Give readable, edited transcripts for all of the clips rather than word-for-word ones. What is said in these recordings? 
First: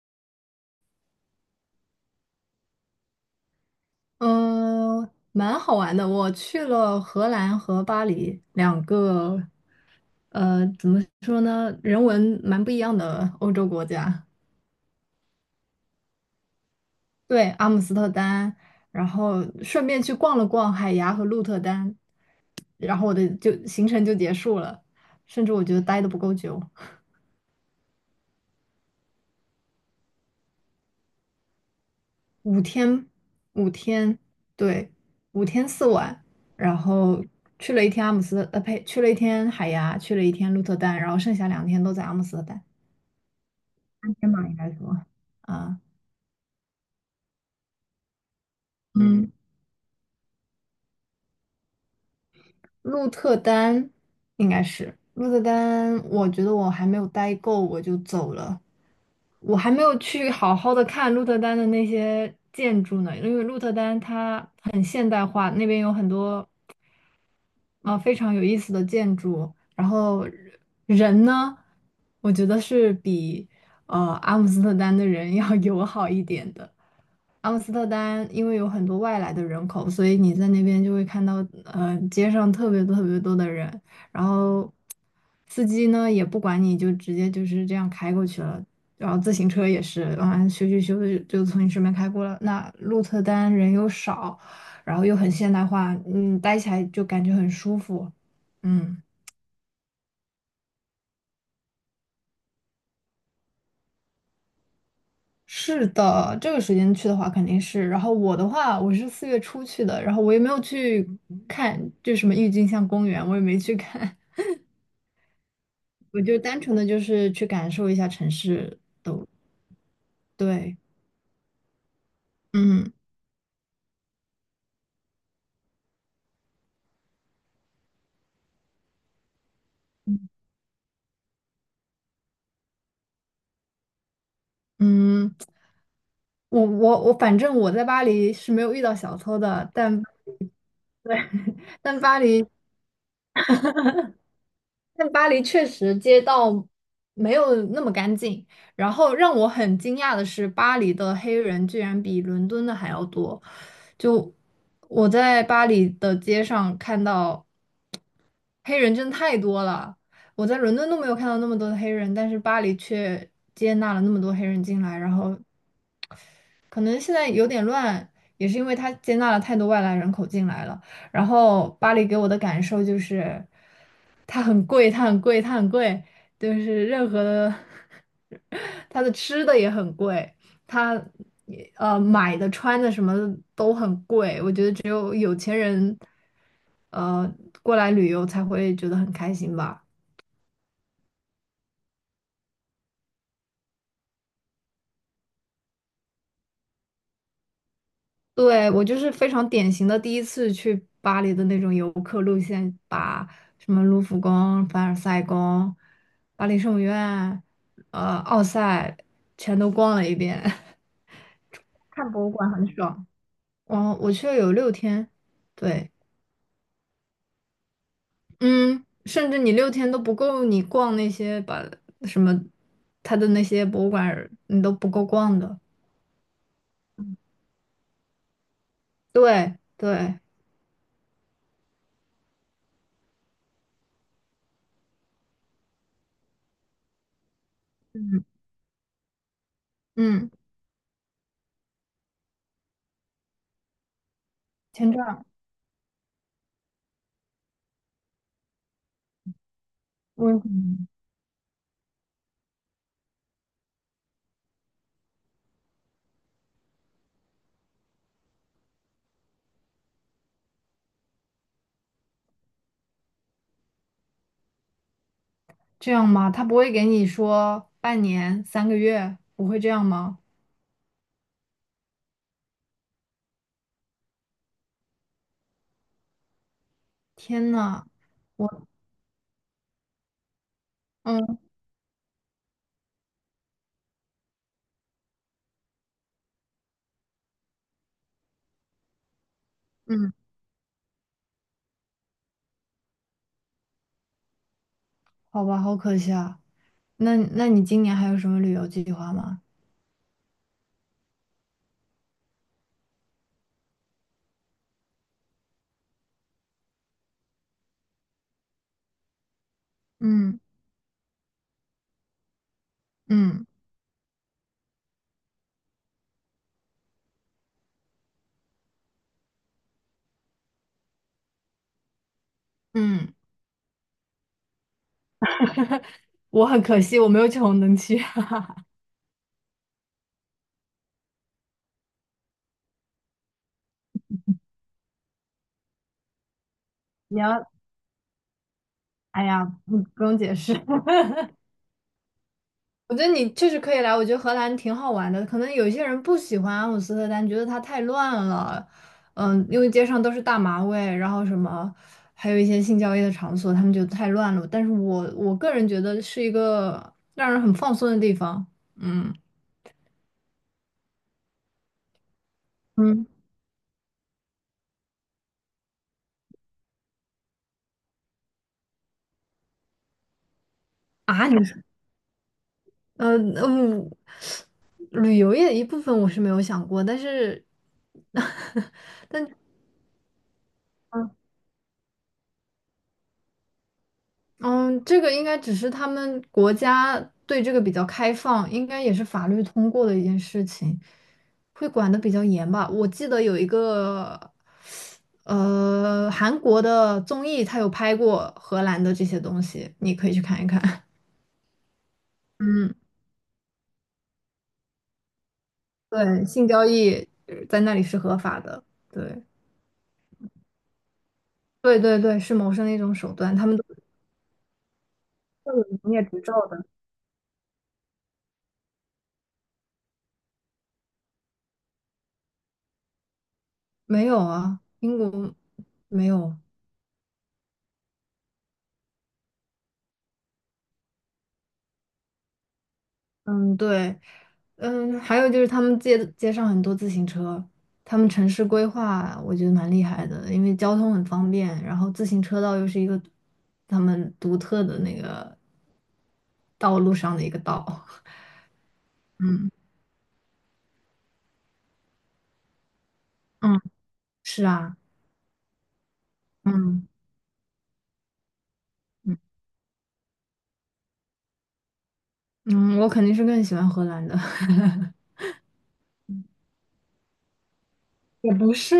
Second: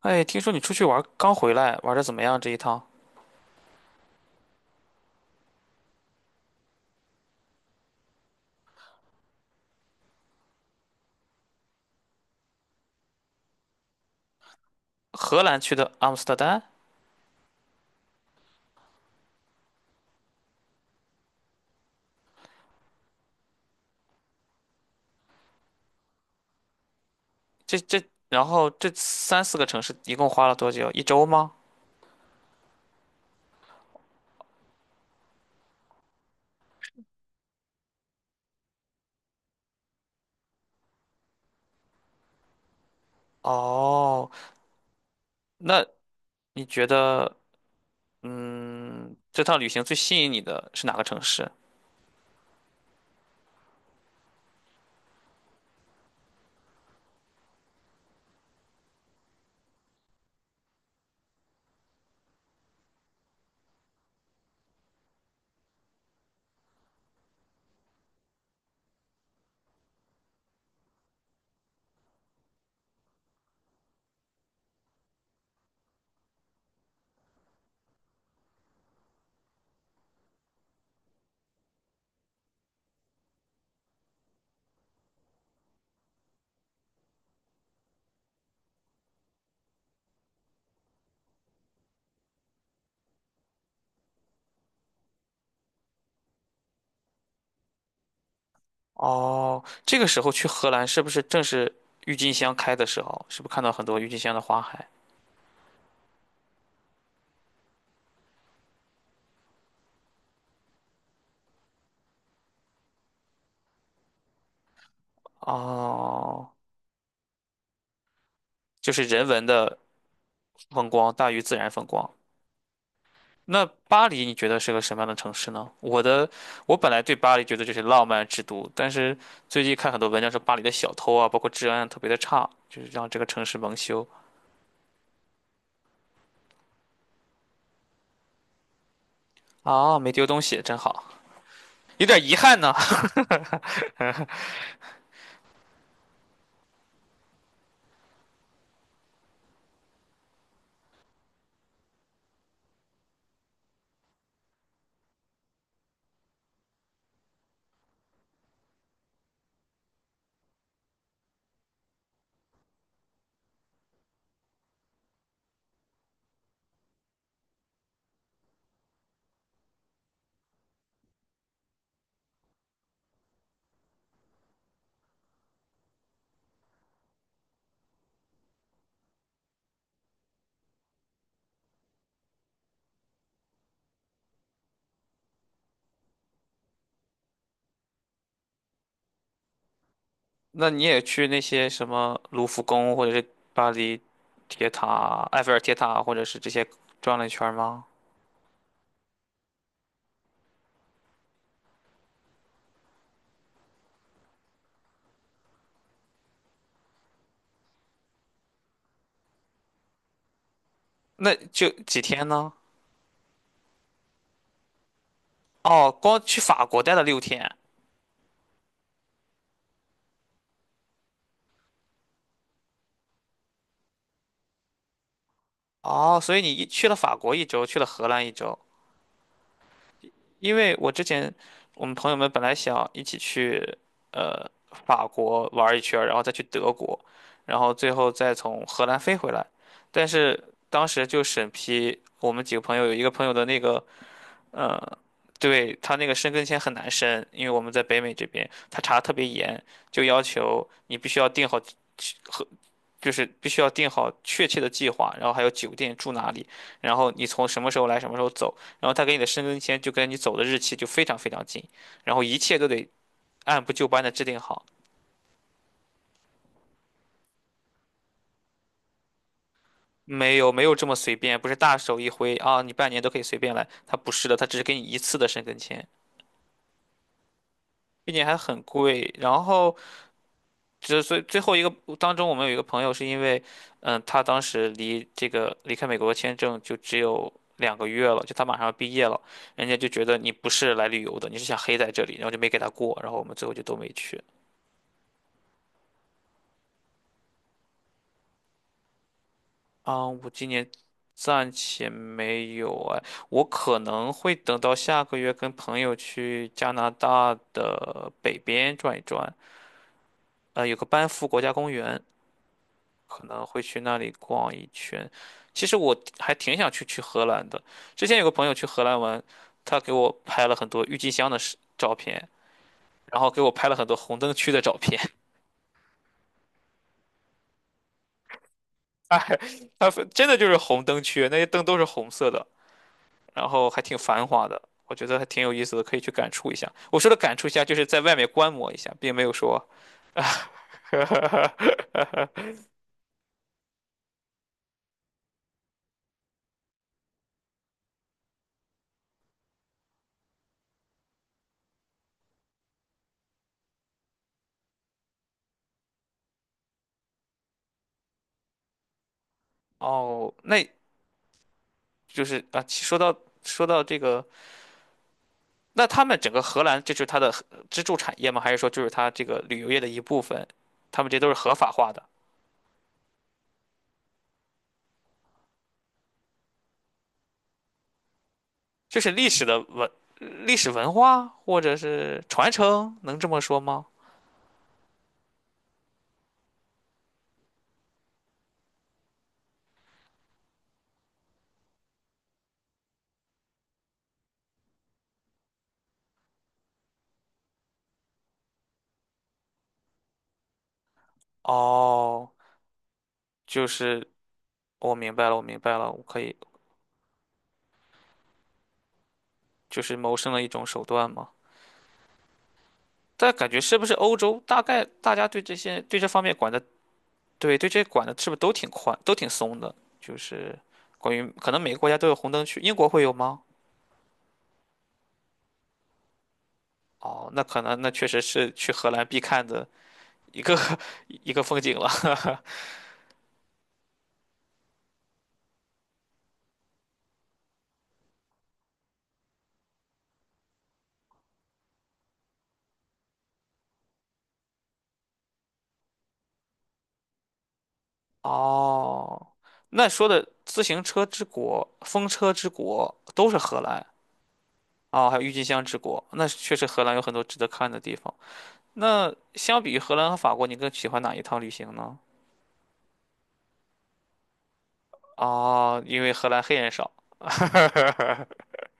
哎，听说你出去玩儿刚回来，玩的怎么样这一趟？嗯，蛮好玩的。我去了荷兰和巴黎两个，怎么说呢，人文蛮不一样的欧洲国家。荷兰去的阿姆斯特丹。对，阿姆斯特丹，然后顺便去逛了逛海牙和鹿特丹，然后我的就行程就结束了。甚至我觉得待的不够久，这这，然后这三四个城市一共花了多久？一周吗？五天，五天，对，五天四晚，然后去了一天阿姆斯特呃，呸，去了一天海牙，去了一天鹿特丹，然后剩下两天都在阿姆斯特丹。哦，天马应该说，啊，那你觉得，嗯，这趟旅行最吸引你的是哪个城市？鹿特丹应该是鹿特丹，我觉得我还没有待够，我就走了。我还没有去好好的看鹿特丹的那些建筑呢，因为鹿特丹它很现代化，那边有很多非常有意思的建筑。然后人呢，我觉得是比阿姆斯特丹的人 要友好一点的。阿姆斯特丹因为有很多外来的人口，所以你在那边就会看到，街上特别多特别多的人，然后司机呢也不管你，就直接就是这样开过去了，然后自行车也是，啊咻咻咻的就从你身边开过了。那鹿特丹人又少，然后又很现代化，待起来就感觉很舒服。嗯，哦，这个时候去荷兰是不是正是郁金香开的时候？是不是看到很多郁金香的花海？是的，这个时间去的话肯定是。然后我的话，我是四月初去的，然后我也没有去看，就什么郁金香公园，我也没去看，我就哦，单纯的就是去感受一下城市。就是人文的对，风光大于自然风光。嗯那巴黎你觉得是个什么样的城市呢？我本来对巴黎觉得这是浪漫之都，但是最近看很多文章说巴黎的小偷啊，包括治安啊特别的差，就是让这个城市蒙羞嗯，我我我，反正我在巴黎是没有遇到小偷的，啊。但 没丢东西真好，对，但有巴点遗黎憾呢。但巴黎确实街道没有那么干净。然后让我很惊讶的是，巴黎的黑人居然比伦敦的还要多。就我在巴黎的街上看到黑人真的太多了，我在伦敦都没有看到那么多的黑人，但是巴黎却接纳了那么多黑人进来，然后可能现在有点乱，也是因为它接纳了太多外来人口进来了。然后巴黎给我的感受就是，它很贵，它很贵，它很贵，就是任何的，它的吃的也很贵，它也买的、穿的什么的都很贵。我觉得只有有钱人，呃，过来旅游才会觉得很开心吧。那你也去那些什么卢浮宫，或者是巴黎铁塔、埃菲尔铁塔，或者是这些，转了一圈吗？对，我就是非常典型的第一次去巴黎的那种游客路线，把什么卢浮宫、凡尔赛宫、巴黎圣母院、奥赛全都逛了一遍，那就几看天博物馆呢？很爽。我去了有六天，哦，对，光去法国待了6天。嗯，甚至你六天都不够你逛那些把什么他的那些博物馆儿你都不够逛的。哦，所以你一去了法国一周，去了荷兰一周。对对，因为我之前我们朋友们本来想一起去呃法国玩一圈儿，然后再去德国，然后最后嗯再从荷兰飞回来。但嗯，是当时就审批我们几个朋友，有一个朋友的那个呃，签证对，他那个申根签很难申，因为我们在北美这边，他查的特别严，就要问题。求你必须要订好。就是必须要定好确切的计划，然后还有酒店住哪里，然后你从什么时候来，什么时候走，然后他给你的申根签就跟你走的日期就非常非常近，然后一切都得按部就班的制定好。这样吗？他不会给你说半年、三个月，不会这样吗？没有没有这么随便，不是大手一挥啊，你半年都可以随便来，他不是的，他只是给你一次的申根签，天呐，并且还很我贵。然后这所嗯以最后一个当中，我们有一个朋友是因为，他当时离这个离开美国的签证就只有2个月了，就他马上要毕业了，人家就觉嗯，得你不是来旅游的，你是想黑在这里，然后就没给他过，然后我们最后就都没去。好吧，好可惜啊。那你今年还有什么旅游计划吗？啊，我今年暂且没有哎，我可能会等到下个月跟朋友去加拿大的北边转一转。嗯有个班夫国家公园，可能嗯会去那里逛一圈。其实我还挺想去荷兰的。之前有个朋友去荷兰玩，他给我拍了很多郁金香的视照片，嗯，然后给我拍了很多红灯区的照片。我很可惜，我没有去红灯区。他还他真的就是红灯区，那些灯都是红色的，然后还挺繁华的。我觉得还挺有意思的，可以去感触一下。我说的你感触要，一下，就是在外面观摩一下，并没哎有呀，说。不，不用解释。我觉得你确实可以来，我觉得荷兰挺好玩的。可能有一些人不喜欢阿姆斯特丹，觉得它太乱了，因为街上都是大麻味，然后什么，还有一些性交易的场所，他们觉得太乱了。但是我个人觉得是一个让人很放松的地方。嗯哦，那就是啊，其说嗯，到说到这个，那他们整个荷兰，这就是它的支柱产业吗？还是说就是它这个旅游业的一部分？他们这都啊，是合法化的，呃嗯，旅游业的一部分我是没有想过，但是 就 是历史文化或者是传承，能这么说吗？嗯，这个应该只是他们国家对这个比较开放，应该也是法律通过的一件事情，会管得比较严吧。我记得有一个，韩国的综艺，他有拍过荷兰的这些东西，你可以去看一看。哦，嗯，就是我明白了，我明白了，我可对，以性交易在那里是合法的，对，就是谋生的一种手段吗？对对对，是谋生的一种手但段，他感们觉都是不是欧洲大概大家对都这有些营对业这执方面照管的，的。对对，这管的是不是都挺宽，都挺松的？就是关于可能每个国家都有红灯区，英国会有吗？没有啊，英国没有。哦，那可能那确实是去荷兰必看的一个 一个风景了。嗯，对。嗯，还有就是他们街上很多自行车，他们城市规划我觉得蛮厉害的，因为交通很方便，然后自行车道又是一个他们独特的那个道路上的一个道。哦，嗯那说的自行车之国、风车之国都是嗯，荷 兰，是啊，哦，还有郁金香之国。那确实荷嗯兰有很多值得看的地方。那嗯相比于荷兰和法国，你更喜欢哪一趟旅行呢？嗯，我肯定是更喜欢荷兰的。哦，因为荷兰黑人少。也不 是，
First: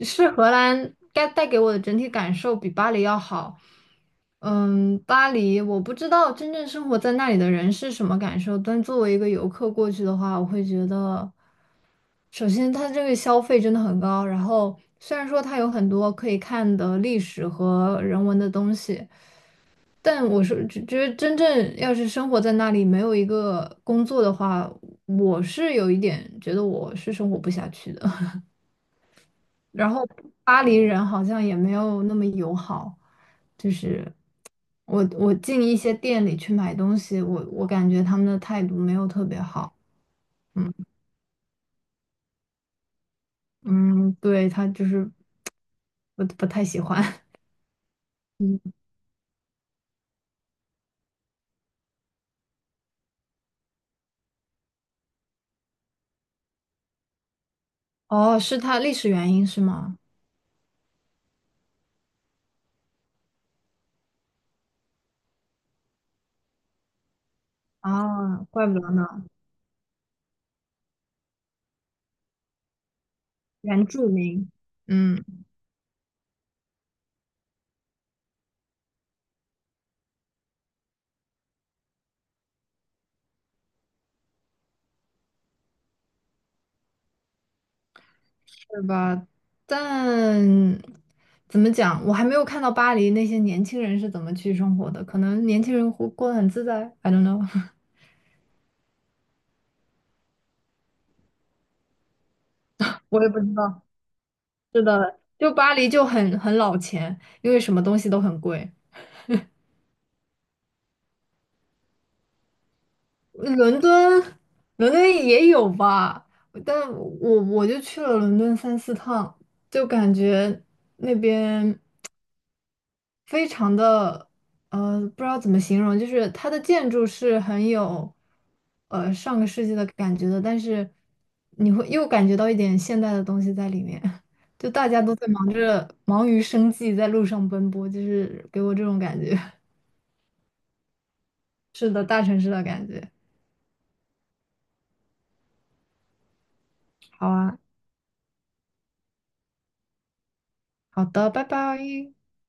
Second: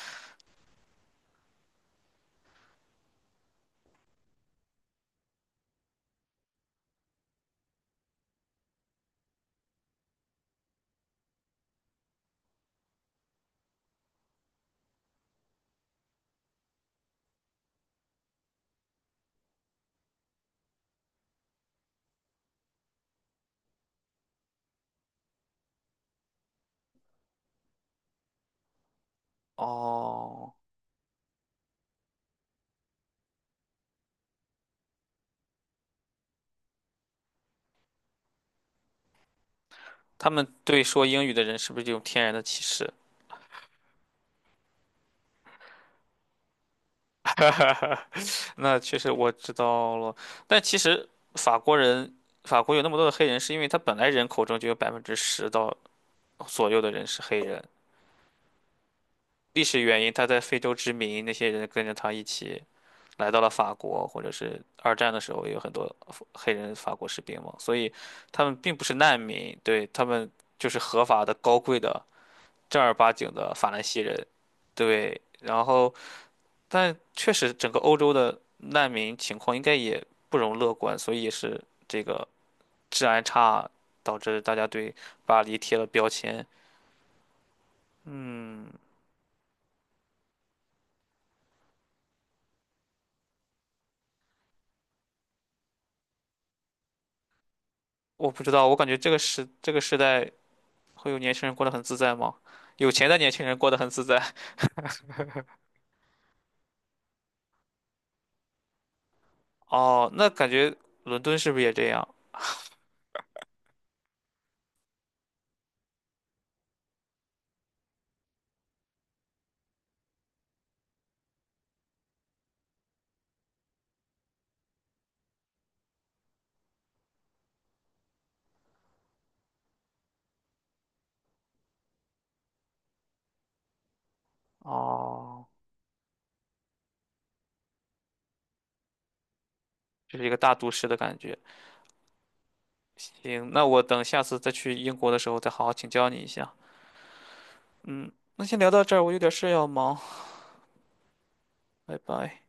是荷兰该带给我的整体感受比巴黎要好。嗯，巴黎我不知道真正生活在那里的人是什么感受，但作为一个游客过去的话，我会觉得，首先它这个消费真的很高，然后虽然说它有很多可以看的历史和人文的东西，但我是觉得真正要是生活在那里没有一个工作的话，我是有一点觉得我是生活不下去的。然后哦，巴黎人好像也没有那么友好，就是我进一些店里去买东西，我感觉他们的态度没有特别好，他们嗯对说英语的人是不是有天然的歧视？嗯，对，他就是不太喜欢，嗯，那确实我知道了，但其实法国人，法国有那么多的黑人，是因为他本来人口中就有10%到左右的人是黑人。哦，是他历史原因是历史吗？原因他在非洲殖民，那些人跟着他一起来到了法国，或者是二战的时候也有很多黑人法国士兵嘛，所以啊，他们怪并不不得是难呢，民。对，他们就是合法的、高贵的、正儿八经的法兰原西住人。民，对，嗯，然后，但确实整个欧洲的难民情况应该也不容乐观，所以也是这个治安差导致大家对巴黎贴了标签。嗯，是吧？但怎么讲，我还没有看到巴黎那些年轻人是怎么去生活的，可能年轻人活过得很自在，I don't know，我不知道，我感觉这个时代会有年轻人过得很自在吗？有 钱的我也年不轻知人过得道。很自在。是的，就巴黎就很老钱，因为什么东西都很贵。哦，那感觉伦敦是不是也这样？伦敦，伦敦也有吧，但我就去了伦敦三四趟，就感觉那边非常的，不知道怎么形容，就是它的建筑是很有，上个世纪的感觉的，但是你会又感觉到一点现代的东西在里面。就大家都在哦，忙着忙于生计，在路上奔波，就是给我这种感觉。就是一个大都市的感觉。是的，大城市的感觉。行，那我等下次再去英国的时候再好好请教你一下。好啊，嗯，那先聊到这儿，我有点事要忙，好的，拜拜拜。拜。